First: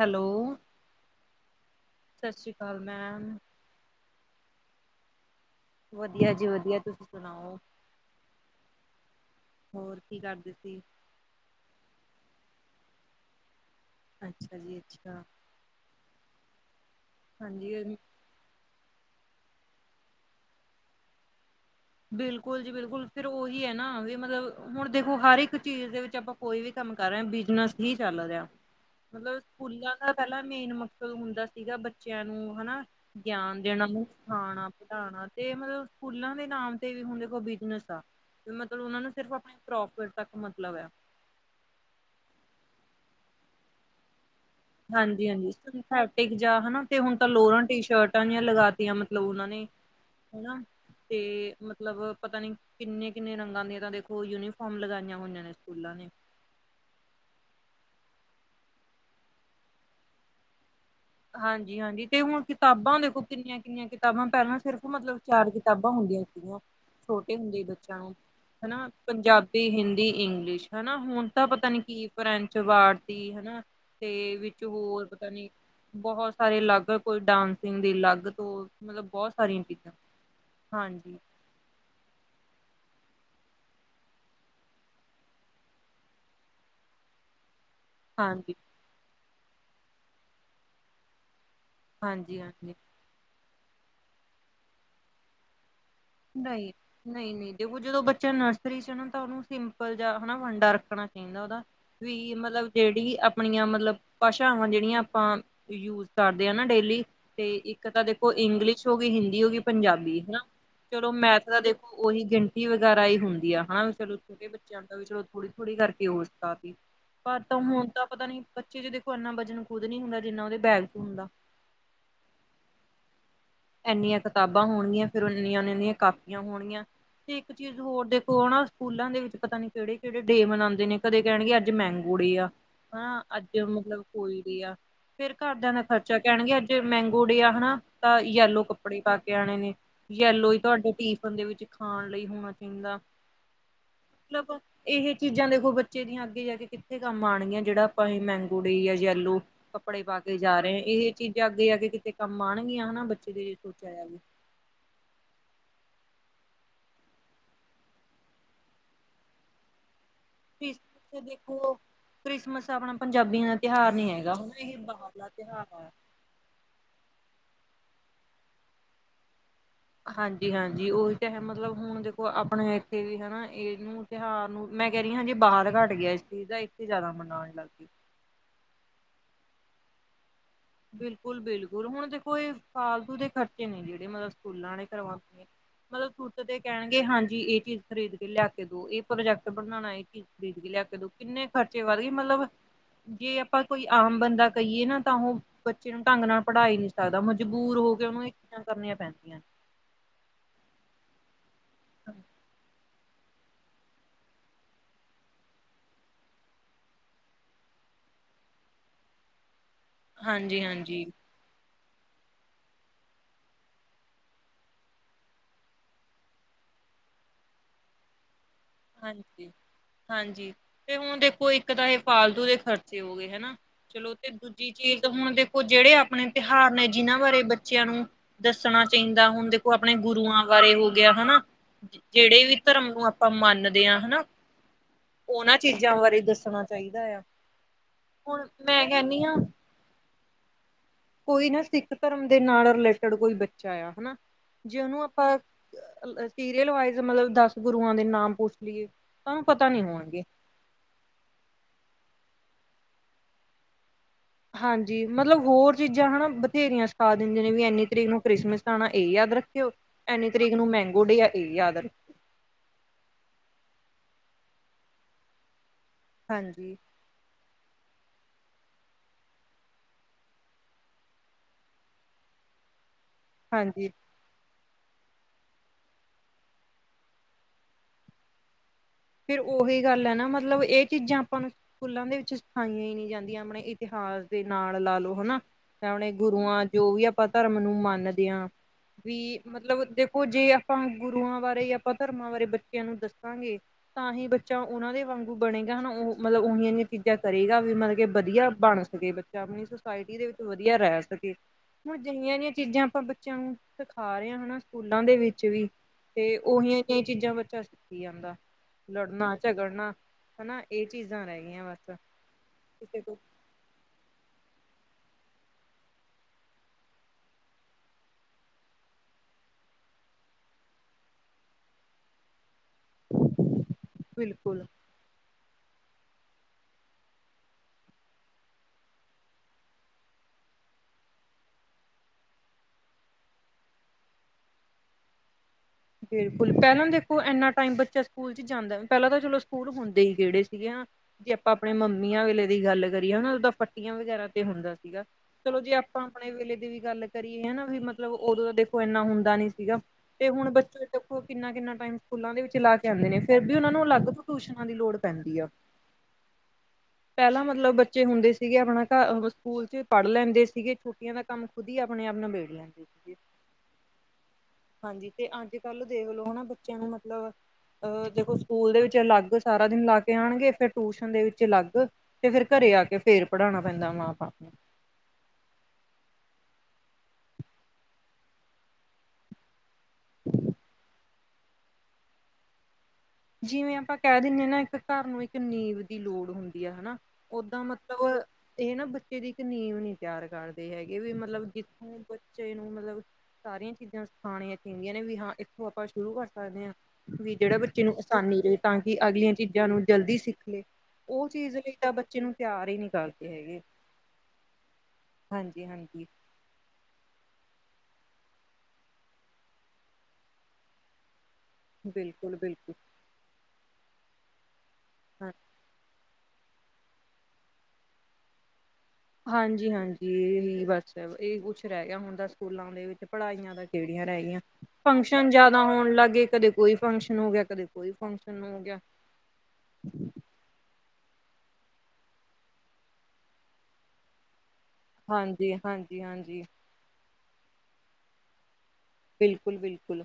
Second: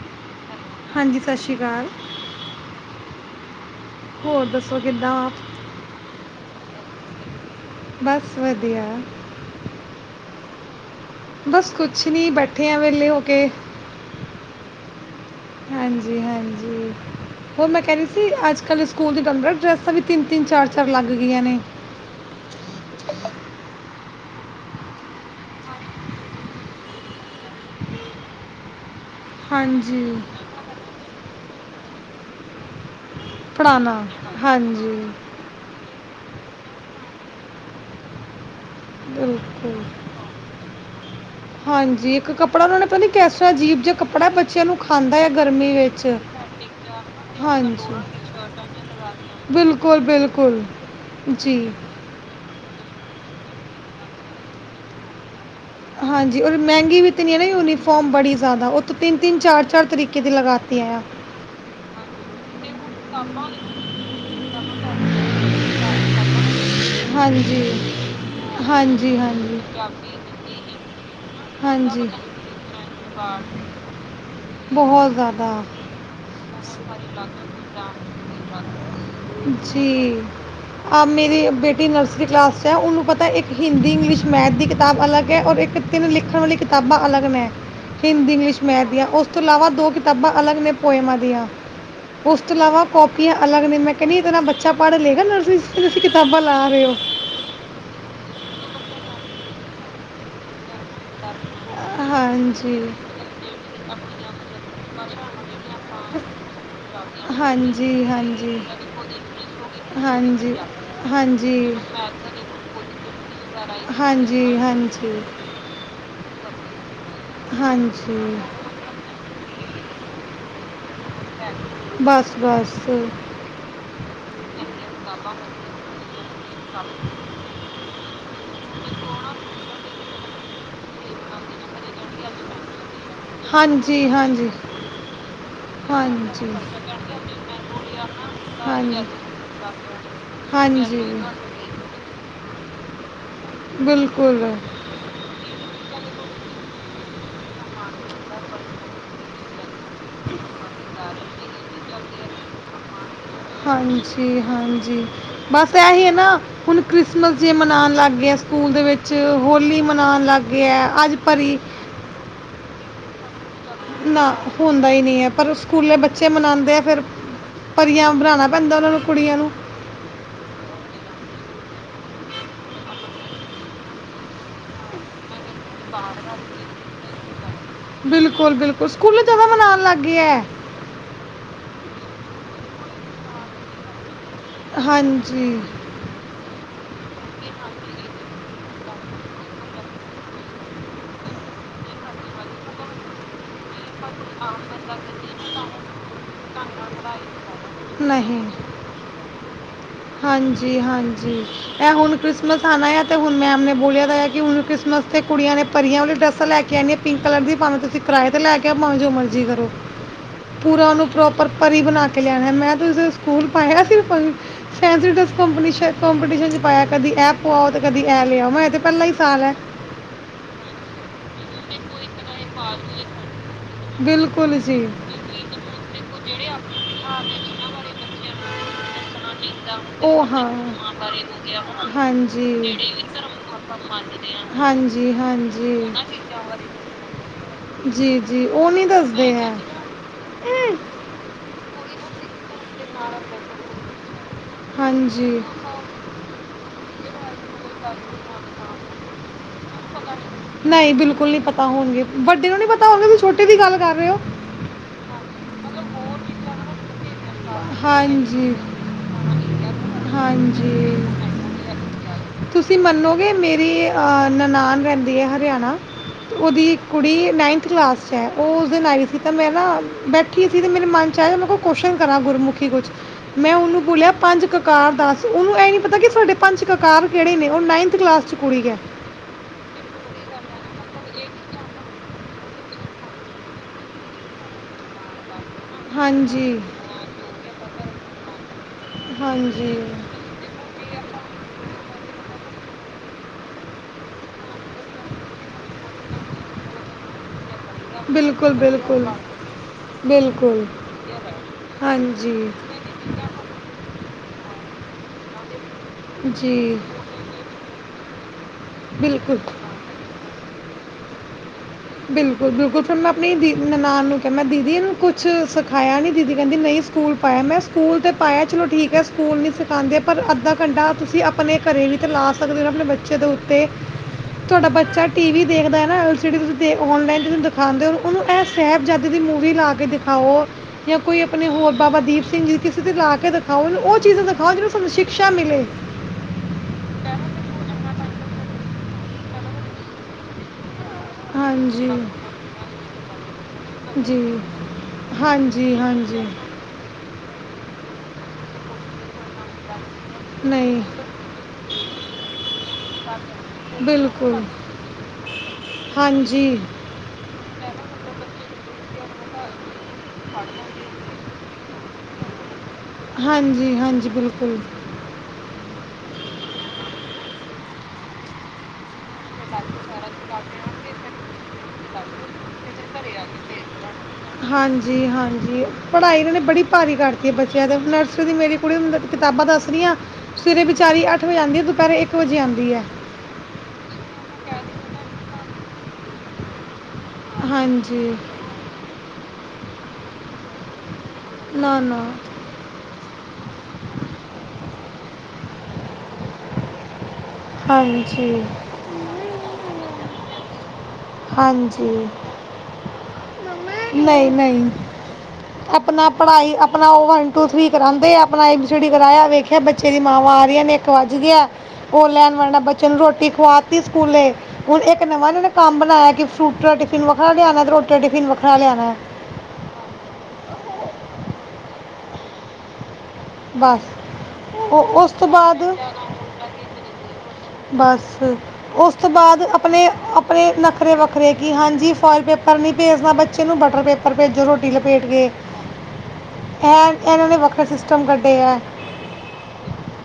Hello. ਹਾਂਜੀ ਸਤਿ ਸ਼੍ਰੀ ਅਕਾਲ। ਸਤਿ ਸ਼੍ਰੀ ਅਕਾਲ ਮੈਮ, ਹੋਰ ਦੱਸੋ ਕਿੱਦਾਂ ਵਾ ਵਧੀਆ ਜੀ ਵਧੀਆ ਤੁਸੀਂ ਸੁਣਾਓ ਬਸ ਵਦੀਆ। ਹੋਰ [inaudible] ਬਸ ਕੁਛ ਨੀ ਬੈਠੇ ਆ ਵਿਹਲੇ ਹੋ ਕੇ ਅੱਛਾ ਜੀ ਅੱਛਾ। ਜੀ ਹਾਂਜੀ। ਹੋਰ ਮੈਂ ਹਾਂਜੀ। ਕਹਿੰਦੀ ਸੀ ਅੱਜ ਕੱਲ ਸਕੂਲ ਡੰਰ ਡਰੈੱਸਾਂ ਵੀ ਤਿੰਨ ਤਿੰਨ ਚਾਰ ਚਾਰ ਲੱਗ ਗਈਆਂ ਨੇ। ਬਿਲਕੁਲ ਜੀ ਬਿਲਕੁਲ ਫੇਰ ਉਹੀ ਹੈ ਨਾ ਮਤਲਬ ਹੁਣ ਦੇਖੋ ਹਰ ਇੱਕ ਚੀਜ਼ ਦੇ ਵਿੱਚ ਆਪਾਂ ਕੋਈ ਵੀ ਕੰਮ ਕਰ ਰਹੇ ਹਾਂ ਬਿਜਨਸ ਹੀ ਚੱਲ ਰਿਹਾ ਮਤਲਬ ਸਕੂਲਾਂ ਹਾਂਜੀ ਦਾ ਪਹਿਲਾਂ ਮੇਨ ਮਕਸਬ ਹੁੰਦਾ ਸੀ ਸੀਗਾ ਬੱਚਿਆਂ ਨੂੰ ਹਨਾ ਗਿਆਨ ਦੇਣਾ ਉਹਨਾਂ ਨੂੰ ਪੜ੍ਹਾਉਣਾ ਸਿਖਾਉਣਾ ਹਾਂਜੀ ਪੜਾਣਾ ਤੇ ਮਤਲਬ ਸਕੂਲਾਂ ਦੇ ਨਾਮ ਤੇ ਵੀ ਹੁਣ ਦੇਖੋ ਬਿਜਨਸ ਆ ਮਤਲਬ ਉਹਨਾਂ ਨੂੰ ਸਿਰਫ ਆਪਣੇ ਬਿਲਕੁਲ ਪ੍ਰੋਫਿਟ ਤੱਕ ਮਤਲਬ ਹੈ ਹਾਂਜੀ ਇੱਕ ਕੱਪੜਾ ਉਹ ਨੇ ਪਤਾ ਨੀ ਕਿਸ ਤਰ੍ਹਾਂ ਜੀਬ ਜਾ ਕੱਪੜਾ ਬੱਚਿਆਂ ਨੂੰ ਖਾਂਦਾ ਹਾਂਜੀ ਆ ਹਾਂਜੀ ਗਰਮੀ ਵਿੱਚ ਸਥੈਟਿਕ ਜਾਂ ਹਨਾ ਤੇ ਹੁਣ ਤਾਂ ਲੋਰਾਂ ਟੀ ਹਾਂਜੀ ਸ਼ਰਟਾਂ ਜੀਆ ਲਗਾ ਤੀਆਂ ਮਤਲਬ ਉਹਨਾਂ ਨੇ ਬਿਲਕੁਲ ਹਨਾ ਬਿਲਕੁਲ ਤੇ ਜੀ ਮਤਲਬ ਪਤਾ ਨੀ ਕਿੰਨੇ ਕਿੰਨੇ ਰੰਗਾਂ ਦੀਆਂ ਤਾਂ ਦੇਖੋ ਯੂਨੀਫਾਰਮ ਲਗਾਈਆਂ ਹੋਈਆਂ ਨੇ ਸਕੂਲਾਂ ਨੇ ਹਾਂਜੀ ਔਰ ਮਹਿੰਗੀ ਵੀ ਤਾਂ ਇਤਨੀ ਆ ਨਾ ਯੂਨੀਫੋਮ ਬੜੀ ਜ਼ਿਆਦਾ ਉਤੋਂ ਤਿੰਨ ਤਿੰਨ ਚਾਰ ਚਾਰ ਤਰੀਕੇ ਦੀ ਲਗਾਤੀ ਆ ਹਾਂਜੀ ਹਾਂਜੀ ਤੇ ਹੁਣ ਕਿਤਾਬਾਂ ਦੇਖੋ ਕਿੰਨੀਆਂ ਕਿੰਨੀਆਂ ਕਿਤਾਬਾਂ ਪਹਿਲਾਂ ਸਿਰਫ ਮਤਲਬ ਚਾਰ ਕੀਤਾ ਕਿਤਾਬਾਂ ਹੁੰਦੀਆਂ ਸੀਗੀਆਂ। ਛੋਟੇ ਹੁੰਦੇ ਬੱਚਿਆਂ ਨੂੰ ਹਨਾ ਪੰਜਾਬੀ ਹਿੰਦੀ ਇੰਗਲਿਸ਼ ਹਨਾ ਹੁਣ ਤਾਂ ਪਤਾ ਨੀ ਕੀ ਫਰੈਂਚ ਵਾੜਤੀ ਹਨਾ ਤੇ ਵਿੱਚ ਹੋਰ ਪਤਾ ਨੀ ਬਹੁਤ ਸਾਰੇ ਅਲੱਗ ਕੋਈ ਡਾਂਸਿੰਗ ਦੀ ਅਲੱਗ ਤੋਂ ਮਤਲਬ ਬਹੁਤ ਸਾਰੀਆਂ ਚੀਜ਼ਾਂ ਜੀ ਆ ਹਾਂਜੀ, ਮੇਰੀ ਬੇਟੀ ਨਰਸਰੀ ਕਲਾਸ ਚ ਹੈ ਉਹਨੂੰ ਪਤਾ ਇੱਕ ਹਿੰਦੀ ਇੰਗਲਿਸ਼ ਮੈਥ ਦੀ ਕਿਤਾਬ ਅਲੱਗ ਹੈ ਔਰ ਇੱਕ ਤਿੰਨ ਲਿਖਣ ਵਾਲੀ ਕਿਤਾਬਾਂ ਅਲੱਗ ਨੇ ਹਿੰਦੀ ਹਾਂਜੀ, ਇੰਗਲਿਸ਼ ਮੈਥ ਦੀਆਂ ਉਸ ਇਸ ਤੋਂ ਇਲਾਵਾ ਦੋ ਕਿਤਾਬਾਂ ਅਲੱਗ ਨੇ ਪੋਇਮਾਂ ਦੀਆਂ ਹਾਂਜੀ, ਉਸ ਤੋਂ ਹਾਂਜੀ ਇਲਾਵਾ ਨਹੀਂ। ਕਾਪੀਆਂ ਅਲੱਗ ਨਹੀਂ ਮੈਂ ਕਹਿਣੀ ਆ ਇਤਨਾਂ ਬੱਚਾ ਪੜ੍ਹ ਲਏਗਾ ਨਰਸਰੀ ਤੁਸੀਂ ਕਿਤਾਬਾਂ ਲਾ ਨਹੀਂ ਰਹੇ ਹੋ ਨਹੀਂ ਨਹੀਂ ਦੇਖੋ ਜਦੋਂ ਬੱਚਾ ਨਰਸਰੀ ਚ ਨਾ ਤਾਂ ਉਹਨੂੰ ਸਿੰਪਲ ਜਾਂ ਹਨਾ ਫੰਡਾ ਰੱਖਣਾ ਚਾਹੀਦਾ ਉਹਦਾ ਵੀ ਮਤਲਬ ਹਾਂਜੀ ਜਿਹੜੀ ਆਪਣੀਆਂ ਮਤਲਬ ਭਾਸ਼ਾਵਾਂ ਜਿਹੜੀਆਂ ਆਪਾਂ ਯੂਜ ਕਰਦੇ ਹਾਂ ਨਾ ਡੇਲੀ ਤੇ ਇੱਕ ਹਾਂਜੀ ਤਾਂ ਦੇਖੋ ਹਾਂਜੀ ਇੰਗਲਿਸ਼ ਹੋ ਗਈ ਹਿੰਦੀ ਹੋ ਗਈ ਪੰਜਾਬੀ ਹਨਾ ਹਾਂਜੀ ਚਲੋ ਮੈਥ ਦਾ ਹਾਂਜੀ ਦੇਖੋ ਉਹੀ ਗਿਣਤੀ ਵਗੈਰਾ ਆ ਹਨਾ ਚਲੋ ਹਾਂਜੀ ਛੋਟੇ ਬੱਚਿਆਂ ਨੂੰ ਤਾਂ ਵੀ ਹਾਂਜੀ ਚਲੋ ਥੋੜੀ ਥੋੜੀ ਕਰਕੇ ਉਸ [unintelligible] ਪਰ ਤਾਂ ਹੁਣ ਤਾਂ ਪਤਾ ਹਾਂਜੀ ਨੀ ਬੱਚੇ ਚ ਦੇਖੋ ਇੰਨਾ ਵਜਨ ਖੁਦ ਨੀ ਹੁੰਦਾ ਜਿੰਨਾ ਉਹਦੇ ਬੈਗ ਹੁੰਦਾ। ਬਸ ਬਸ ਇੰਨੀਆਂ ਕਿਤਾਬਾਂ ਹੋਣਗੀਆਂ ਫਿਰ ਇਨੀਆਂ ਨੀਆਂ ਕਾਪੀਆਂ ਹੋਣਗੀਆਂ ਤੇ ਇੱਕ ਚੀਜ਼ ਹੋਰ ਦੇਖੋ ਹਨਾ ਸਕੂਲਾਂ ਦੇ ਵਿੱਚ ਪਤਾ ਨੀ ਕਿਹੜੇ ਕਿਹੜੇ ਡੇਅ ਮਨਾਉਂਦੇ ਨੇ ਕਦੇ ਕਹਿਣਗੇ ਅੱਜ ਮੈਂਗੋ ਡੇ ਆ ਹਨਾ ਅੱਜ ਮਤਲਬ ਹਾਂਜੀ ਕੋਈ ਹਾਂਜੀ ਡੇ ਆ ਫੇਰ ਘਰਦਿਆਂ ਦਾ ਖਰਚਾ ਹਾਂਜੀ ਕਹਿਣਗੇ ਅੱਜ ਮੈਂਗੋ ਡੇ ਆ ਹਨਾ ਤਾਂ ਯੈਲੋ ਹਾਂਜੀ ਕੱਪੜੇ ਪਾ ਕੇ ਆਣੇ ਨੇ ਯੈਲੋ ਹੀ ਤੁਹਾਡੇ ਹਾਂਜੀ ਟਿਫਂਨ ਦੇ ਵਿੱਚ ਖਾਣ ਲਈ ਹੋਣਾ ਚਾਹੀਦਾ ਵਾ। ਬਿਲਕੁਲ [unintelligible] ਮਤਲਬ ਇਹ ਚੀਜ਼ਾਂ ਦੇਖੋ ਬੱਚੇ ਦੀਆਂ ਅੱਗੇ ਜਾ ਕੇ ਕਿੱਥੇ ਕੰਮ ਆਉਣਗੀਆਂ ਜਿਹੜਾ ਆਪਾਂ ਅਸੀ ਮੈਂਗੋ ਡੇ ਜਾਂ ਯੈਲੋ ਕੱਪੜੇ ਪਾ ਕੇ ਜਾ ਰਹੇ ਹ ਇਹ ਚੀਜ਼ਾਂ ਅੱਗੇ ਆ ਕੇ ਕਿੱਥੇ ਕੰਮ ਆਉਣਂ ਗੀਆਂ ਹਨਾ ਬੱਚੇ ਦੇ ਜੇ ਸੋਚਿਆ ਜਾਵੇ ਹਾਂਜੀ ਹਾਂਜੀ ਬਸ ਐ ਹੀ ਹੈ ਨਾ। ਹੁਣ ਕ੍ਰਿਸਮਸ ਡੇਅ ਮਨਾਉਣ ਲੱਗ ਗਏ ਆ ਸਕੂਲ ਦੇ ਵਿੱਚ ਹੋਲੀ ਮਨਾਉਣ ਲੱਗ ਗਏ ਹੈ ਅੱਜ ਕ੍ਰਿਸਮਸ ਭਰੀ ਦੇਖੋ ਕ੍ਰਿਸਮਸ ਆਪਣਾ ਪੰਜਾਬੀਆਂ ਦਾ ਤਿਉਹਾਰ ਨੀ ਨਾ ਹੈਗਾ ਹੁਣ ਇਹ ਹੁੰਦਾ ਹੀ ਨਹੀਂ ਹੈ ਬਾਹਰਲਾ ਪਰ ਤਿਉਹਾਰ ਹੈ। ਸਕੂਲੇ ਬੱਚੇ ਮਨਾਉਂਦੇ ਆ ਫਿਰ ਪਰੀਆਂ ਬਣਾਉਣਾ ਪੈਂਦਾ ਉਹਨਾਂ ਨੂੰ ਕੁੜੀਆਂ ਨੂੰ ਹਾਂਜੀ ਹਾਂਜੀ ਉਹੀ ਤਾਂ ਮਤਲਬ ਹੁਣ ਦੇਖੋ ਆਪਣੇ ਇੱਥੇ ਵੀ ਹਨਾ ਇਹਨੂੰ ਤਿਉਹਾਰ ਨੂੰ ਮੈਂ ਕਹਿ ਰਹੀ ਹਾਂ ਜੀ ਲੱਗ ਗਏ। ਬਿਲਕੁਲ ਬਿਲਕੁਲ ਸਕੂਲੇ ਜਿਆਦਾ ਮਨਾਉਂਣ ਲੱਗ ਗਏ ਹੈ। ਫ਼ਾਲਤੂ ਦੇ ਖਰਚੇ ਨੇ ਜਿਹੜੇ ਮਤਲਬ ਸਕੂਲਾਂ ਨੇ ਕਰਵਾਉਂ ਹਾਂਜੀ ਮਤਲਬ ਸੁੱਟ ਦੇ ਕਹਿਣਗੇ ਹਾਂਜੀ ਇਹ ਚੀਜ਼ ਖਰੀਦ ਕੇ ਲਿਆ ਕੇ ਦੋ ਇਹ ਪ੍ਰੋਜੈਕਟ ਬਣਾਉਣਾਂ ਇਹ ਚੀਜ਼ ਖਰੀਦ ਕੇ ਲਿਆ ਕੇ ਦੋ ਕਿੰਨੇ ਖਰਚੇ ਵੱਧ ਗਏ ਮਤਲਬ ਜੇ ਆਪਾਂ ਕੋਈ ਆਮ ਬੰਦਾ ਕਹੀਏ ਨਾ ਤਾਂ ਉਹ ਬੱਚੇ ਨੂੰ ਢੰਗ ਨਾਲ ਪੜ੍ਹਾਈ ਨਹੀਂ ਕਰ ਸਕਦਾ ਮਜਬੂਰ ਹੋ ਕੇ ਉਹਨੂੰ ਇਹ ਨਹੀਂ ਚੀਜ਼ਾਂ ਕਰਨੀਆਂ ਪੈਂਦੀਆਂ। ਹਾਂਜੀ ਹਾਂਜੀ। ਇਹ ਨੇ। ਹੁਣ ਕ੍ਰਿਸਮਿਸ ਆਉਣਾ ਆ ਤੇ ਹੁਣ ਮੈਮ ਨੇ ਬੋਲਿਆ ਤਾਂ ਕਿ ਹੁਣ ਕ੍ਰਿਸਮਸ 'ਤੇ ਕੁੜੀਆਂ ਨੇ ਪਰੀਆਂ ਵਾਲੀਆਂ ਡਰੈੱਸਾਂ ਲੈ ਕੇ ਆਈਆਂ ਪਿੰਕ ਕਲਰ ਦੀ ਪਾਵੇ ਤੁਸੀਂ ਕਿਰਾਏ 'ਤੇ ਲੈ ਕੇ ਆਓ ਜੋ ਮਰਜ਼ੀ ਕਰੋ। ਹਾਂਜੀ ਪੂਰਾ ਹਾਂਜੀ ਉਹਨੂੰ ਪ੍ਰੋਪਰ ਪਰੀ ਬਣਾ ਕੇ ਕੇ ਲਿਆਣਾ ਮੈਂ ਤੁਸੀ ਸਕੂਲ ਪਾਇਆ ਸੀ। ਕੰਪਨੀ ਚ ਪਾਇਆ ਕਦੀ ਇਹ ਪਾਓ ਕਦੀ ਇਹ ਲਿਆਉ। ਹਾਂਜੀ ਹਾਂਜੀ। ਤੇ ਹੁਣ ਦੇਖੋ। ਇੱਕ ਤਾਂ ਇਹ ਫਾਲਤੂ ਦੇ ਖਰਚੇ ਹੋ ਗਏ ਹਨਾ। ਚਲੋ ਤੇ ਬਿਲਕੁਲ ਦੂਜੀ ਜੀ। ਚੀਜ਼ ਹੁਣ ਦ ਦੇਖੋ ਜਿਹੜੇ ਆਪਣੇ ਤਿਉਹਾਰ ਨੇ ਜਿਹਨਾਂ ਬਾਰੇ ਬੱਚਿਆਂ ਨੂੰ ਦੱਸਣਾ ਚਾਹੀਦਾ ਹੁਣ ਦੇਖੋ ਆਪਣੇ ਉਹ ਜਿਵੇਂ ਗੁਰੂਆਂ ਹਾਂ। ਬਾਰੇ ਹੋ ਗਿਆ ਹਨਾ ਜਿਹੜੇ ਹਾਂਜੀ। ਵੀ ਧਰਮ ਨੂੰ ਆਪਾਂ ਮੰਨ ਦੇ ਹਨਾ ਹਾਂਜੀ, ਉਹਨਾਂ ਹਾਂਜੀ। ਚੀਜ਼ਾਂ ਬਾਰੇ ਦੱਸਣਾ ਚਾਹੀਦਾ ਹੈ। ਦੱਸੋ। ਜੀ, ਜੀ ਉਹ ਨੀ ਦੱਸਦੇ ਹੈ। [unintelligible] ਕੋਈ ਨਾ ਸਿੱਖ ਧਰਮ ਦੇ ਨਾਲ ਰਿਲੇਟਿਡ ਕੋਈ ਬੱਚਾ ਆ ਹਨਾ ਜੇ ਉਹਨੂੰ ਹਾਂਜੀ। ਆਪਾਂ ਉਹ ਸੀਰਲ ਵਾਈਜ। ਤੇ ਮਤਲਬ ਦੱਸ। ਪਤਾ ਨੀ ਹੋਣਗੇ ਨਹੀਂ ਬਿਲਕੁਲ ਨਹੀਂ ਪਤਾ ਹੋਣਗੇ ਬਟ ਤੈਨੂੰ ਨਹੀਂ ਪਤਾ ਉਹਨਾਂ ਦੇ ਛੋਟੀ ਦੀ ਗੱਲ ਕਰ ਰਹੇ ਹੋ ਹਾਂਜੀ ਮਤਲਬ ਹਾਂਜੀ ਹੋਰ ਚੀਜ਼ਾਂ ਹਨਾ ਬਥੇਰੀਆਂ। ਸਿਖਾ ਦਿੰਦੇ ਬਥੇਰੀਆਂ ਨੇ ਵੀ ਸਾਰੀਆਂ ਚੀਜ਼ਾਂ ਇੰਨੀ ਤਰੀਕ ਨੂੰ ਹਾਂਜੀ। ਕ੍ਰਿਸਮਿਸ ਆਣਾ ਇਹ ਯਾਦ ਦੱਸਣੀਆਂ ਚਾਹੀਦੀਆਂ ਰੱਖਿਓ ਆਪਾਂ ਨੂੰ। ਇੰਨੀ ਤਰੀਕ ਨੂੰ ਮੈਂਗੋ ਹਾਂਜੀ। ਡੇ ਆ ਇਹ ਯਾਦ ਰੱਖਿਓ। ਤੁਸੀਂ ਮੰਨੋਗੇ ਮੇਰੀ ਅ, ਨਨਾਣ ਰਹਿੰਦੀ ਹੈ ਹਰਿਆਣਾ। ਹਾਂਜੀ ਉਹਦੀ ਕੁੜੀ ਨਾਈਨਥ ਕਲਾਸ। 'ਚ ਹੈ ਉਹ ਉਸ ਦਿਨ ਆਈ ਸੀ ਤਾਂ ਮੈਂ ਨਾ ਬੈਠੀ ਸੀ ਤੇ ਮੇਰੇ ਮਨ ਚ ਆਇਆ ਮੈਂ ਕਿਹਾ? ਕਰਾ ਗੁਰਮੁਖੀ ਕੁਛ? ਮੈਂ ਹਾਂਜੀ ਉਹਨੂੰ ਬੋਲਿਆ ਪੰਜ ਕ? ਕਕਾਰ ਦੱਸ ਉਹਨੂੰ ਇਹ ਨੀ ਪਤਾ ਸਾਡੇ ਪੰਚ ਕਕਾਰ ਕਿਹੜੇ ਨੇ ਉਹ ਨਨਥ ਕਲਾਸ ਚ ਕੁੜੀ ਹੈ? ਫੇਰ ਉਹੀ ਗੱਲ ਹੈ ਨਾ ਮਤਲਬ ਇਹ ਚੀਜ਼ਾਂ ਆਪਾਂ ਨੂੰ ਸਕੂਲਾਂ ਦੇ ਵਿੱਚ ਸਿਖਾਈਆਂ ਹੀ ਨਹੀਂ ਜਾਂਦੀਆਂ ਆਪਣੇ ਇਤਿਹਾਸ ਦੇ ਨਾਲ ਲਾ ਲਓ ਹਨਾ। ਆਪਣੇ ਹਾਂਜੀ ਗੁਰੂਆਂ ਜੋ ਵੀ ਆਪਾਂ ਧਰਮ ਨੂੰ ਮੰਨਦੇ ਹਾਂ ਵੀ ਹਾਂਜੀ ਮਤਲਬ ਦੇਖੋ ਜੇ ਆਪਾਂ ਗੁਰੂਆਂ ਬਾਰੇ? ਆਪਾਂ ਧਰਮਾਂ ਬਾਰੇ ਬੱਚਿਆਂ ਨੂੰ ਦੱਸਾਂਗੇ? ਤਾਂ ਹੀ ਬੱਚੇ। ਬੱਚਾ ਉਹਨਾਂ ਦੇ ਵਾਂਗੂ ਬਣੇਗਾ ਹਨਾ ਉਹ ਮਤਲਬ ਉਹੀ ਜਿਹੀਆਂ ਚੀਜ਼ਾਂ ਕਰੇਗਾ ਵੀ ਮਤਲਬ ਕਿ ਵਧੀਆ ਬਿਲਕੁਲ ਬਣ ਬਿਲਕੁਲ ਸਕੇ ਬੱਚਾ ਆਪਣੀ ਸੁਸਾਇਟੀ ਦੇ ਵਿੱਚ ਬਿਲਕੁਲ ਵਧੀਆ ਰਹਿ ਸਕੇ ਹੁਣ ਹਾਂਜੀ ਅਜਿਹੀਆਂ ਜਿਹੀਆਂ ਚੀਜ਼ਾਂ ਆਪਾਂ ਬੱਚਿਆਂ ਨੂੰ ਸਿਖਾ ਰਹੇ ਹਾਂ ਹਨਾ? ਸਕੂਲਾਂ ਦੇ ਵਿੱਚ ਵੀ? ਤੇ ਜੀ ਉਹੀਆਂ ਜਿਹੀਆਂ ਚੀਜ਼ਾਂ ਬੱਚਾ। [unintelligible] ਲੜਨਾ- ਬਿਲਕੁਲ ਝਗੜਨਾ। ਹਨਾ ਇਹ ਚੀਜ਼ਾਂ ਰਹਿ ਗਈਆਂ ਬਸ। ਬਿਲਕੁਲ-ਬਿਲਕੁਲ ਫਿਰ ਕਿਸੇ ਮੈਂ ਤੋਂ ਆਪਣੀ ਦੀ ਨਨਾਾਨ ਨੂੰ ਕ ਕਿਹਾ ਮੈਂ ਦੀਦੀ ਇਨੂੰ ਕੁਛ ਸਿਖਾਇਆ ਨਹੀਂ ਦੀਦੀ ਕਹਿੰਦੀ ਨਹੀਂ ਸਕੂਲ ਪਾਇਆ ਮੈਂ ਸਕੂਲ ਤੇ ਪਾਇਆ ਚਲੋ ਠੀਕ ਹੈ ਸਕੂਲ ਨ ਨਹੀਂ ਸਿਖਾਉਂਦੇ ਪਰ ਅੱਧਾ ਘੰਟਾ ਤੁਸੀਂ ਆਪਣੇ ਘਰੇ ਵੀ ਤਾਂ ਲਾਸਟ ਸਕਦੇ ਆਪਣੇ ਬੱਚੇ ਦੇ ਉੱਤੇ ਬਿਲਕੁਲ ਤੁਹਾਡਾ ਬੱਚਾ ਟੀ ਵੀ ਦੇਖਦਾ ਏ ਨਾ ਗਲ ਸੀ ਡੀ ਤੁਸੀਂ ਅਤੇ ਔਨਲਾਈਨ ਤੁਹਾਨੂੰ ਦਿਖਾਉਂਦੇ ਹੋ ਉਹਨੂੰ ਇਹ ਸਾਹਿਬਜ਼ਾਦੇ ਦੀ ਮੂਵੀ ਲਾ ਕੇ ਦਿਖਾਓ ਜਾਂ ਕੋਈ ਆਪਣੇ ਹੋਰ ਬਾਬਾ ਦੀਪ ਸਿੰਘ ਜੀ ਦੀ ਕਿਸੇ 'ਤੇ ਲਾ ਕੇ ਦਿਖਾਓ ਉਹਨੂੰ ਉਹ ਚੀਜ਼ਾਂ ਦਿਖਾਓ ਜਿਹਨੂੰ ਸਾਨੂੰ ਸ਼ਿਕਸ਼ਾ ਮਿਲੇ। ਬਿਲਕੁਲ ਪਹਿਲਾਂ ਦੇਖੋ ਇੰਨਾ ਟਾਈਮ ਬੱਚਾ ਸਕੂਲ ਚ ਜਾਂਦਾ ਪਹਿਲਾਂ ਤਾਂ ਚਲੋ ਸਕੂਲ ਹੁੰਦੇ ਹੀ ਕਿਹੜੇ ਸੀਗੇ। ਜੇ ਆਪਾਂ ਆਪਣੇ ਹਾਂਜੀ ਮੰਮੀਆਂ ਵੇਲੇ ਦੀ ਗੱਲ ਕਰੀਏ ਹਨਾ ਉਹ ਤਾਂ ਫੱਟੀਆਂ ਵਗੈਰਾ ਜੀ ਤੇ ਹੁੰਦਾ ਸੀਗਾ ਚਲੋ ਜੇ ਹਾਂਜੀ, ਆਪਾਂ ਹਾਂਜੀ ਆਪਣੇ ਵੇਲੇ ਦੀ ਵੀ ਗੱਲ ਕਰੀਏ ਹਨਾ। ਵੀ ਮਤਲਬ ਉਦੋਂ ਦਾ ਦੇਖੋ ਇੰਨਾ ਹੁੰਦਾ। ਨੀ ਸੀਗਾ ਤੇ ਹੁਣ ਨਹੀਂ ਬੱਚੇ ਤ ਕਿੰਨਾ ਕਿੰਨਾ ਟਾਈਮ ਸਕੂਲਾਂ ਦੇ ਵਿੱਚ ਲਾ ਕੇ ਆਦੇ ਨੇ ਫੇਿਰ ਵੀ ਉਹਨਾਂ ਨੂੰ ਅਲੱਗ ਤੋਂ ਬਿਲਕੁਲ ਟਿਊਸ਼ਨਾਂ ਦੀ ਲੋੜ ਪੈਂਦੀ ਆ ਹਾਂਜੀ ਪਹਿਲਾਂ ਮਤਲਬ ਬੱਚੇ ਹੁੰਦੇ ਸੀਗੇ ਆਪਣਾ ਸਕੂਲ ਪੜ੍ਹ ਲੈਂਦੇ ਸੀਗੇ ਛੋਟੀਆਂ ਦਾ ਕੰਮ ਖੁਦ ਹੀ ਓਹਨੇ ਆਪਣੀਆਂ ਬੇੜਿਆ ਹਾਂਜੀ ਹਾਂਜੀ ਬਿਲਕੁਲ ਚੱਲ ਦੇਖਲੋ ਹਨਾ ਬੱਚਿਆਂ ਨੂੰ ਮਤਲਬ ਅਹ ਦੇਖੋ ਸਕੂਲ ਦੇ ਅਲੱਗ ਸਾਰਾ ਦਿਨ ਲਾ ਕੇ ਆਉਣਗੇ ਫਿਰ ਟਿਊਸ਼ਨ ਦੇ ਵਿੱਚ ਅਲੱਗ ਤੇ ਫੇਰ ਘਰੇ ਆ ਕੇ ਫੇਰ ਪੜ੍ਹਾਉਣਾ ਪੈਂਦਾ ਮਾਂ ਬਾਪ ਨੂੰ। ਹਾਂਜੀ ਹਾਂਜੀ ਪੜ੍ਹਾਈ ਇਹਨਾਂ ਨੇ ਬੜੀ ਭਾਰੀ ਕਰਤੀ ਬੱਚਿਆਂ ਤੇ ਨਰਸਰੀ ਦੀ ਮੇਰੀ ਕੁੜੀ ਕਿਤਾਬਾਂ ਦੱਸ ਸਵੇਰੇ ਵਿਚਾਰੀ ਹੱਟ ਅੱਠ ਵਜੇ ਆਉਦੀ ਦੁਪਹਿਰੇ ਇੱਕ ਵਜੇ ਆਉਂਦੀ ਹੈ। ਜਿਵੇਂ ਆਪਾਂ ਕਹਿ ਦਿੰਦੇ ਹਾਂ ਨਾ ਇੱਕ ਘਰ ਨੂੰ ਇੱਕ ਨੀਂਵ ਦੀ ਲੋੜ ਹੁੰਦੀ ਆ ਹਨਾ। ਓਦਾਂ ਹਾਂਜੀ ਮਤਲਬ ਇਹ ਨਾ ਬੱਚੇ ਦੀ ਇੱਕ ਨੀਂਵ ਨਹੀਂ ਤਿਆਰ ਕਰਦੇ ਹੈਗੇ। ਵੀ ਮਤਲਬ ਨਾ ਜਿੱਥੋਂ ਨਾ ਬੱਚੇ ਨੂੰ ਮਤਲਬ ਸਾਰੀਆਂ ਚੀਜ਼ਾਂ ਸਿਖਾਉਣੀਆਂ ਚਾਹੀਦੀਆਂ ਨੇ ਵੀ ਹਾਂ ਇੱਥੋਂ ਆਪਾਂ ਸ਼ੁਰੂ ਕਰ ਸਕਦੇ ਹਾਂ ਵੀਓ ਨੂੰ ਆਸਾਨੀ ਹਾਂਜੀ ਰਹੇ ਤਾਂ ਕਿ ਅਗਲੀਆਂ ਚੀਜ਼ਾਂ ਨੂੰ ਜਲਦੀ ਸਿੱਖ ਲਏ ਉਹ ਚੀਜ਼ ਲਈ ਹਾਂਜੀ ਤਾਂ ਬੱਚੇ ਨੂੰ ਤਿਆਰ ਹੀ ਨ ਕਰ। [unintelligible] ਨਹੀਂ ਨਹੀਂ ਹਾਂਜੀ ਹਾਂਜੀ ਆਪਣਾ ਪੜ੍ਹਾਈ ਆਪਣਾ ਉਹ ਵਨ ਟੂ ਥ੍ਰਰੀ ਕਰਾਦੇ ਆਪਣਾ ਕਰਵਾਆ ਵੇਖਿਆ ਬੱਚੇ ਦੀ ਮਾਵਾਂ ਆ ਰਹੀਆਂ ਨੇ ਇੱਕ ਵੱਜ ਗਿਆ ਉਹ ਲੈਣ ਬਿਲਕੁਲ ਵਾਲਰਾ ਬਿਲਕੁਲ ਬੱਚੇ ਨੂੰ ਰੋਟੀ ਖਵਾ ਤ ਸਕ ਸਕੂਲੇ ਹੁਣ ਇੱਕ ਹਾਂ ਨਵਾਂ ਨਿਵ ਕੰਮ ਬਣਾਇਆ ਕਿ ਟਿਫਨ ਵੱਖਰਾ ਲਿਆਉ ਤੇ ਟਿਫਿਨ ਵੱਖਰਾ ਜਾਣਾ ਹੈ। ਹਾਂਜੀ-ਹਾਂਜੀ ਇਹੀ ਬਸ ਚ ਅਬ, ਇਹੀ ਕੁਛ ਰਹਿ ਗਿਆ ਹੁਣ ਤਾਂ ਸਕੂਲਾਂ ਦੇ ਵਿੱਚ। ਪੜ੍ਹਾਈਆਂ ਤਾ ਬਸ ਕਿਹੜੀਆਂ ਰਹਿ ਗਈਆਂ, ਉਹ ਉਸ ਤੋਂ ਫੰਕਸ਼ਨ ਬਾਅਦ ਜਿਆਦਾ ਹੋਣ ਲੱਗ ਗਏ, ਕਦੇ ਕੋਈ ਫੰਕਸ਼ਨ ਹੋ ਗਿਆ, ਕਦੇ ਕੋਈ ਬਸ ਫੰਕਸ਼ਨ ਹੋ ਗਿਆ। ਉਸ ਤੋਂ ਖਰੇ, ਕਿ ਹਾਂਜੀ ਫੋਇਲ ਪੇਪਰ ਨੀ ਭੇਜਨਾ ਬੱਚੇ ਨੂੰ, ਬਟਰ ਪੇਪਰ ਭੇਜੋ ਰੋਟ ਹਾਂਜੀ-ਹਾਂਜੀ-ਹਾਂਜੀ। ਇਹ ਇਹਨਾਂ ਨੇ ਵੱਖਰਾ ਸਿਸ ਸਟਮ ਕੱਢਿਆ ਐ। ਬਿਲਕੁਲ-ਬਿਲਕੁਲ।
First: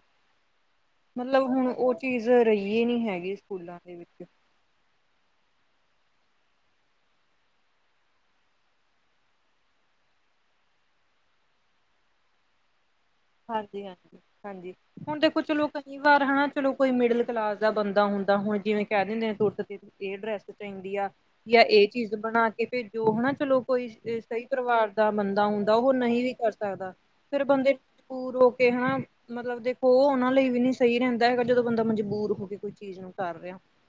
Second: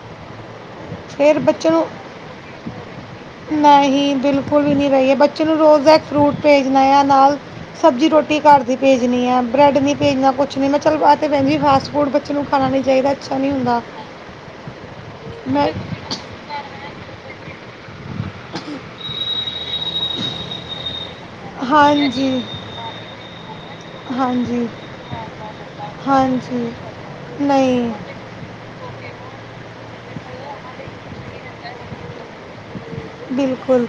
ਫੇਰ ਮਤਲਬ ਹੁਣ ਬੱਚੇ ਨੂੰ, ਉਹ ਚੀਜ਼ ਰਹੀ ਏ ਨਹੀਂ ਹੈਗੀ [inaudible] ਸਕੂਲਾਂ ਦੇ ਨਹੀਂ ਵਿੱਚ ਬਿਲਕੁਲ ਵੀ ਨੀ ਰਹੀ ਏ, ਬੱਚੇ ਨੂੰ ਰੋਜ਼ ਦਾ ਇਕ ਫਰੂਟ ਭੇਜਣਾ ਆ, ਨਾਲ ਸਬਜ਼ੀ ਰੋਟੀ ਘਰ ਦੀ ਭੇਜਣੀ ਹੈ, ਬ੍ਰੈਡ ਨੀ ਭੇਜਨਾ ਕੁਛ ਨੀ, ਮੈਂ ਚੱਲ ਆਹ ਤੇ ਭੈਨ ਜੀ ਫਾਸਟ ਫੂਡ ਬੱਚੇ ਨੂੰ ਖਾਣਾ ਨਹੀਂ ਚਾਹੀਦਾ। ਅੱਛਾ ਨਹੀਂ ਹੁੰਦਾ ਹਾਂਜੀ-ਹਾਂਜੀ-ਹਾਂਜੀ, ਹੁਣ ਤੇ ਕੁਛ ਮੈਂ ਲੋਕ ਕਈ ਵਾਰ ਹਾਂ ਚਲੋ ਕੋਈ ਮਿਡਿਲ ਕਲਾ ਲਾਸ ਦਾ ਬੰਦਾ ਹੁੰਦਾ, ਹੁਣ ਜਿਵੇਂ ਕਹਿ ਦਿੰਦੇ ਆਂ [unintelligible] ਤੇ ਵੀ ਇਹ ਡਰੈਸ ਪੈਂਦੀ ਆ। ਜਾ ਇਹ ਚੀਜ਼ ਹਾਂਜੀ ਬਣਾ ਕੇ ਭੇਜੋ, ਹਨਾ ਚਲੋ ਕੋਈ ਸਹੀ ਹਾਂਜੀ ਪਰਿਵਾਰ ਦਾ ਬੰਦਾ ਹੁੰਦਾ, ਉਹ ਹਾਂਜੀ ਨਹੀਂ ਵੀ ਕਰ ਹਾਂਜੀ ਸਕਦਾ, ਫੇਰ ਬੰਦੇ ਨਹੀਂ [unintelligible] ਤੇ ਹਨਾ ਮਤਲਬ ਦੇਖੋ ਓਹ ਉਹਨਾਂ ਲਈ ਵੀ ਨੀ ਸਹੀ ਰਹਿੰਦਾ ਹੈਗਾ, ਜਦੋ ਬੰਦਾ ਮਜਬੂਰ ਹੋਵੇ। ਕੋਈ ਚੀਜ਼ ਨੂੰ ਕਰ ਰਿਹਾ, ਬਿਲਕੁਲ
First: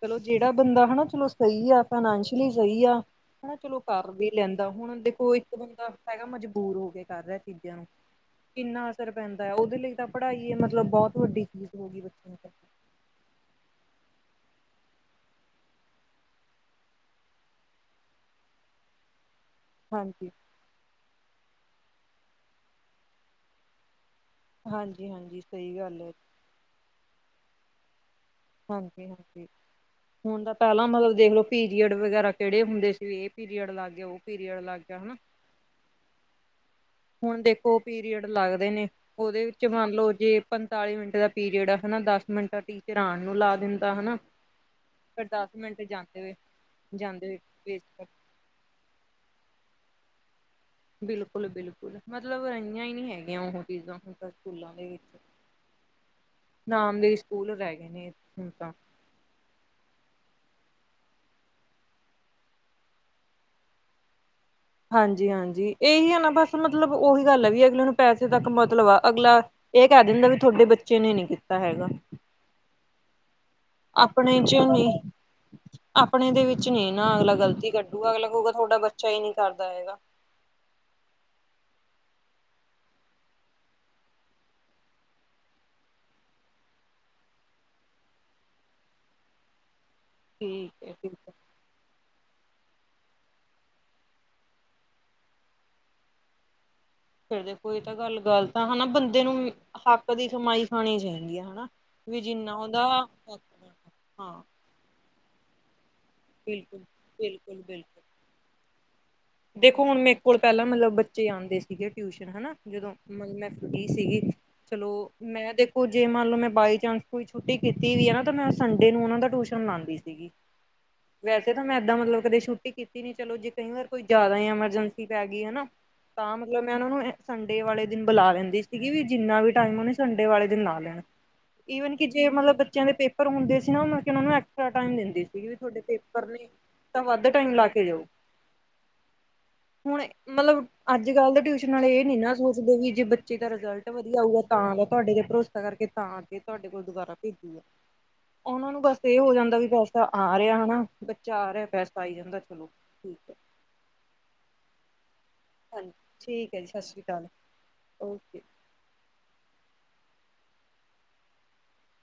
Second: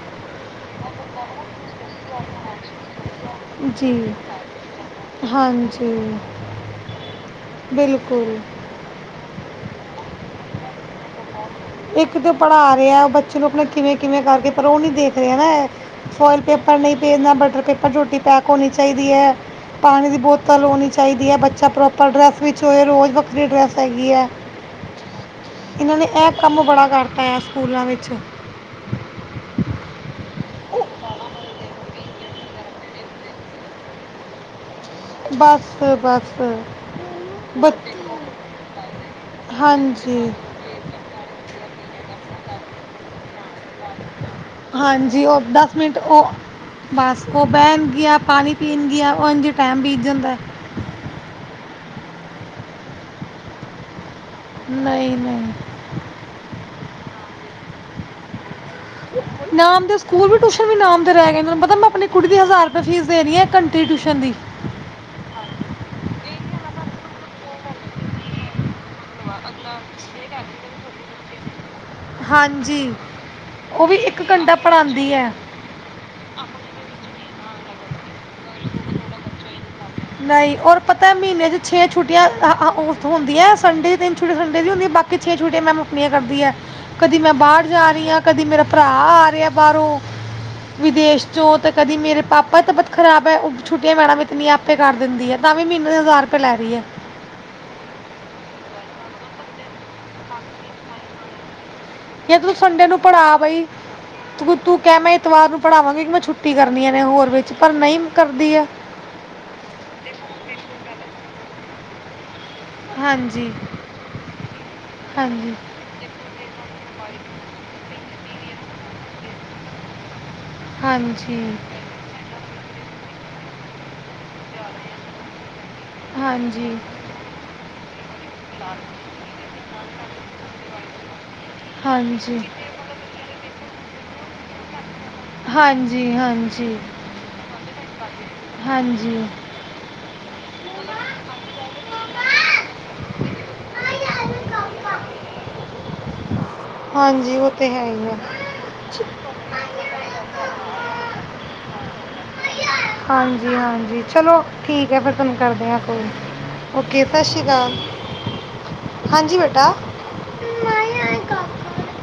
ਚਲੋ ਜਿਹੜਾ ਬੰਦਾ ਹਣਾ ਚਲੋ ਸਹੀ ਆ। ਫਾਈਨੇਸ਼ਿਅਲੀ ਸਹੀ ਆ, ਹਨਾ ਚਲੋ ਜੀ ਕਰ ਵੀ ਲੈਂਦਾ, ਹੁਣ ਦੇਖੋ ਇੱਕ ਬੰਦਾ ਹੈਗਾ ਮਜਬੂਰ ਹੋ ਕੇ ਕਰ ਰਿਹਾ ਏ। ਬਿਲਕੁ ਕਿੰਨਾ ਅਸਰ ਰ ਪੈਂਦਾ ਏ, ਉਹਦੇ ਲਈ ਤਾ ਪੜ੍ਹਾਈ ਹੀ ਮਤਲਬ ਬਹੁਤ ਵੱਡੀ ਚੀਜ਼ ਹੋ ਗਈ ਇੱਕ ਬੱਚੇ ਤੇ ਨੂੰ ਪੜ੍ਹਾ ਰਿਹਾ ਬੱਚੇ ਨੂੰ ਆਪਨੇ ਕਿਵੇਂ-ਕਿਵੇਂ ਕਰਕੇ। ਪਰ ਉਹ ਨੀ ਦੇਖਦੇ ਨਾ, ਫੋਇਲ ਪੇਪਰ ਨਹੀਂ ਭੇਜਣਾ ਬਟਰ ਪੇਪਰ ਰੋਟੀ ਪੈਕ ਹੋਣੀ ਚਾਹੀਦੀ ਹੈ। ਪਾਣੀ ਦੀ ਹਾਂਜੀ ਬੋਤਲ ਹੋਣੀ ਚਾਹੀਦੀ ਹੈ, ਬੱਚਾ ਪ੍ਰੋਪਰ ਡਰੈੱਸ ਵਿੱਚ ਹੋਏ, ਰੋਜ਼ ਵੱਖਰੀ ਡਰੈੱਸ ਹੈਗੀ ਆ। ਹਾਂਜੀ-ਹਾਂਜੀ ਸਹੀ ਗੱਲ ਏ। ਏਦਾਂ ਕਰਤਾ ਆ ਸਕੂਲਾਂ ਵਿੱਚ। ਹਾਂਜੀ-ਹਾਂਜੀ, ਹੁਣ ਤਾਂ ਪਹਿਲਾਂ ਮਤਲਬ ਦੇਖ ਲਓ ਪੀਰੀਅਡ ਵਗੈਰਾ ਕਿਹੜੇ ਹੁੰਦੇ ਸੀ, ਇਹ ਪੀਰੀਅਡ ਅਲੱਗ ਏ, ਉਹ ਪੀਰੀਅਡ ਅਲੱਗ। ਬਸ-ਬਸ। ਹੁਣ ਦੇਖੋ ਪੀਰੀਅਡ ਲੱਗਦੇ ਨੇ, ਉਹਦੇ ਵਿੱਚ ਮੰਨ ਲਓ ਹਾਂਜੀ ਜੇ ਪੰਤਾਲੀ ਮਿੰਟ ਦਾ ਪੀਰੀਅਡ ਆ। ਹਨਾ, ਦਸ ਮਿੰਟ ਤਾਂ ਟੀਚਰਾਂ ਆਣ ਨੂੰ ਲਾ ਦਿੰ ਹਾਂਜੀ ਉਹ ਦਸ ਮਿੰਟ ਜਾਂਦੇ ਉਹ ਹੋਏ ਬਸ ਜਾਂਦੇ ਹੋਏ ਉਹ ਵੇਸਟ ਕਰ ਬਹਿਣਗੀਆਂ ਪਾਣੀ ਪੀਣਗੀਆਂ ਓਹ ਇੰਝ ਟਾਈਮ ਬੀਤ ਜਾਂਦਾ ਬਿਲਕੁਲ ਬਿਲਕੁਲ ਮਤਲਬ ਰਹੀਆਂ ਹੀ ਨਹੀਂ ਹੈਗੀਆਂ ਉਹ ਚੀਜ਼ਾਂ। ਸਕੂਲਾਂ ਦੇ ਨਹੀਂ ਵਿੱਚ ਨਹੀਂ ਨਾਮ ਦੇ ਸਕੂਲ ਰਹਿ ਗਏ ਨੇ ਹੁਣ ਤਾਂ। ਨਾਮ ਦੇ ਸਕੂਲ ਵੀ ਟਿਊਸ਼ਨ ਵੀ ਨਾਮ ਦੇ ਰਹਿ ਗਏ ਪਤਾ ਮੈਂ ਆਪਣੀ ਕੁੜੀ ਦੀ ਹਜ਼ਾਰ ਰੁਪਏ ਫੀਸ ਦੇ ਰਹੀ ਆ ਇੱਕ ਘੰਟੇ ਦੇ ਟਿਊਸ਼ਨ ਦੀ। ਹਾਂਜੀ ਹਾਂਜੀ ਇਹੀ ਹੈ ਨਾ ਬਸ ਮਤਲਬ ਉਹੀ ਗੱਲ ਹੈ ਵੀ ਅਗਲੇ ਨੂੰ ਪੈਸੇ ਤੱਕ ਮਤਲਬ ਅਗਲਾ ਇਹ ਕਹਿ ਦਿੰਦਾ ਵੀ ਤੁਹਾਡੇ ਬੱਚੇ ਨੇ ਨੀ ਕੀਤਾ ਹੈਗਾ। ਹਾਂਜੀ ਉਹ ਵੀ ਆਪਣੇ ਘੰਟਾ ਚੋ ਨਹੀਂ ਪੜ੍ਹਾਉਂਦੀ ਹੈ ਆਪਣੇ ਦੇ ਵਿੱਚ ਨਹੀਂ ਨਾ ਅਗਲਾ ਗ਼ਲਤੀ ਕੱਢ ਗਾ ਅਗਲਾ ਕਹੂੰਗਾ ਤੁਹਾਡਾ ਬੱਚਾ ਹੀ ਨੀ ਕਰ ਨਹੀਂ ਔਰ ਪਤਾ ਮਹੀਨੇ ਚ ਛੇ ਛੁੱਟੀਆਂ ਆ ਆ ਹੁੰਦੀਆਂ ਸੰਡੇ ਦੇ ਦਿਨ ਛੁੱਟੀ ਸੰਡੇ ਦੀ ਹੁੰਦੀ ਬਾਕੀ ਛੇ ਛੁੱਟੀਆਂ ਮੈਂਮ ਆਪਣੀਆਂ ਕਰਦੀ ਐ ਕਦੀ ਮੈਂ ਬਾਹਰ ਜਾ ਰਹੀ ਹਾਂ ਕਦੀ ਮੇਰਾ ਭਰਾ ਆ ਰਿਹਾ ਬਾਹਰੋਂ ਠੀਕ ਹੈ ਠੀਕ ਵਿਦੇਸ਼ ਹੈ ਚੋਂ ਤੇ ਕਦੀ ਮੇਰੇ ਪਾਪਾ ਤਬਅਤ ਖ਼ਰਾਬ ਹੈ ਉਹ ਛੁਟਟੀ ਮੈਡਮ ਇਤਨੀ ਆਪ ਕਰ ਦਿੰਦੀ ਹੈ ਤਾਂ ਵੀ ਮਹੀਨੇ ਦੇ ਹਜ਼ਾਰ ਰੁਪਏ ਲੈ ਰਹੀ ਹੈ। ਫਿਰ ਦੇਖੋ ਇਹ ਤਾਂ ਗੱਲ ਗੱਲ਼ਤ ਨਾ ਹਨਾ ਬੰਦੇ ਨੂੰ ਹੱਕ ਦੀ ਕਮਾਈ ਖਾਣੀ ਚਾਹੀਦੀ ਹੈ ਹਨਾ। ਵੀ ਜੇ ਤੂੰ ਜਿੰਨਾ ਉਹਦਾ ਸੰਡੇ ਨੂੰ ਪੜ੍ਹਾ ਬਈ ਹਾਂ ਤੂੰ ਤੂੰ ਕਹਿ ਮੈਂ ਤਵਾਰ ਨੂੰ ਪੜਾਵਾਂਗੀ। ਮੈਂ ਛੁੱਟੀ ਬਿਲਕੁਲ ਕਰਨੀ ਆ ਨੇ ਹੋਰ ਵਿੱਚ ਬਿਲਕੁਲ ਪਰ ਨਹੀਂ ਬਿਲਕੁਲ ਕਰਦੀ ਹੈ। ਦੇਖੋ ਹੁਣ ਮੇਰੇ ਕੋਲ ਪਹਿਲਾਂ ਮਤਲਬ ਬੱਚੇ ਆਉਂਦੇ ਸੀਗੇ ਟਿਊਸ਼ਨ ਹੈਨਾ। ਜਦੋਂ ਮਤ ਮੈਂ ਹਾਂਜੀ ਫੱਰੀ ਸੀਗੀ ਚਲੋ ਮੈਂ ਹਾਂਜੀ ਦੇਖੋ ਜੇ ਮੰਨ ਲਓ ਮੈਂ ਬਾਈ ਚਾਂਸ ਕੋਈ ਛੁੱਟੀ ਕੀਤੀ ਵੀ ਹੈ ਨਾ ਤਾਂ ਮੈਂ ਸੰਡੇ ਨੂੰ ਉਹ ਦਾ ਟਿਊਸ਼ਨ ਲਾਉਂਦੀ ਸੀਗੀ। ਹਾਂਜੀ ਵੈਸੇ ਤਾਂ ਮੈਂ ਇਦਾਂ ਮਤਲਬ ਕਦੇ ਛੁੱਟੀ ਕੀਤੀ। ਨੀ ਚਲੋ ਜੀ ਕਈ ਵਾਰ ਕੋਈ ਜ਼ਿਆਦਾ ਹੀ ਐਮਰਜੈਂਸੀ ਪੈ ਗਈ ਹੈਨਾ। ਹਾਂਜੀ ਤਾਂ ਮਤਲਬ ਮੈਂ ਹਾਂਜੀ ਉਹਨਾਂ ਨੂੰ ਸੰਡੇ ਵਾਲੇ ਦਿਨ ਬੁਲਾ ਲੈਂਦੀ ਸੀਗੀ ਵੀ ਜਿੰਨਾ ਵੀ ਟਾਈਮ ਉਹਨੇ ਸੰਡੇ ਵਾਲੇ ਦਿਨ ਲਾ ਲੈਣਾ। ਈਵਨ ਕਿ ਜੇ ਹਾਂਜੀ ਮਤਲਬ ਬੱਚਿਆਂ ਦੇ ਪੇਪਰ ਹੁੰਦੇ ਸੀ ਨਾ ਉਹਨਾ ਨੂੰ ਐਕਸਟਰਾ ਟਮ ਦਿੰਦੇ ਸੀਗੀ ਵੀ ਤੁਹਾਡੇ ਪੇਪਰ ਨੇ ਹਾਂਜੀ ਤਾਂ ਵੱਧ ਟਾਈਮ ਲਾ ਕੇ ਜਾਓ। ਹਾਂਜੀ ਹੁਣ ਮਤਲਬ ਅੱਜ ਕੱਲ ਦੇ ਟਿਊਸ਼ਨ ਵਾਲੇ ਇਹ ਨੀ ਨਾ ਸੋਚਦੇ ਵੀ ਜੇ ਬਚ ਚੇ ਦਾ ਰਿਜ਼ਲਟ ਵਧੀਆ ਆਊਗਾ ਤਾਂ ਲ ਤੁਹਾਡੇ ਤੇ ਭਰੋਸਾ ਕਰਕੇ ਤਾਂ ਆ ਕੇ ਤੁਹਾਡੇ ਕੋਲ ਦੁਬਾਰਾ ਹਾਂਜੀ ਉਹ ਭੇਜੂਗਾ ਤੇ ਹੈ ਹੀ ਆ ਉਹਨਾਂ ਨੂੰ ਬਸ ਇਹ ਹੋ ਜਾਂਦਾ ਵੀ ਪੈਸਾ ਆ ਰਿਹਾ ਹਨਾ ਬ ਚਾਰ ਹੈ ਪੈਸਾ ਆਈ ਜਾਂਦਾ। ਚਲੋ ਠੀਕ ਹੈ। ਹਾਂਜੀ-ਹਾਂਜੀ। ਚਲੋ, ਠੀਕ ਹੈ ਫਿਰ ਤੁਹਾਨੂੰ ਕਰਦੇ ਹਾਂ ਹਾਂਜੀ ਕਾਲ, ਠੀਕ ਹੈ ਜੀ ਓਕੇ ਸਤਿ ਸ਼੍ਰੀ ਅਕਾਲ, ਓਕੇ ਹਾਂਜੀ ਬੇਟਾ [unintelligible]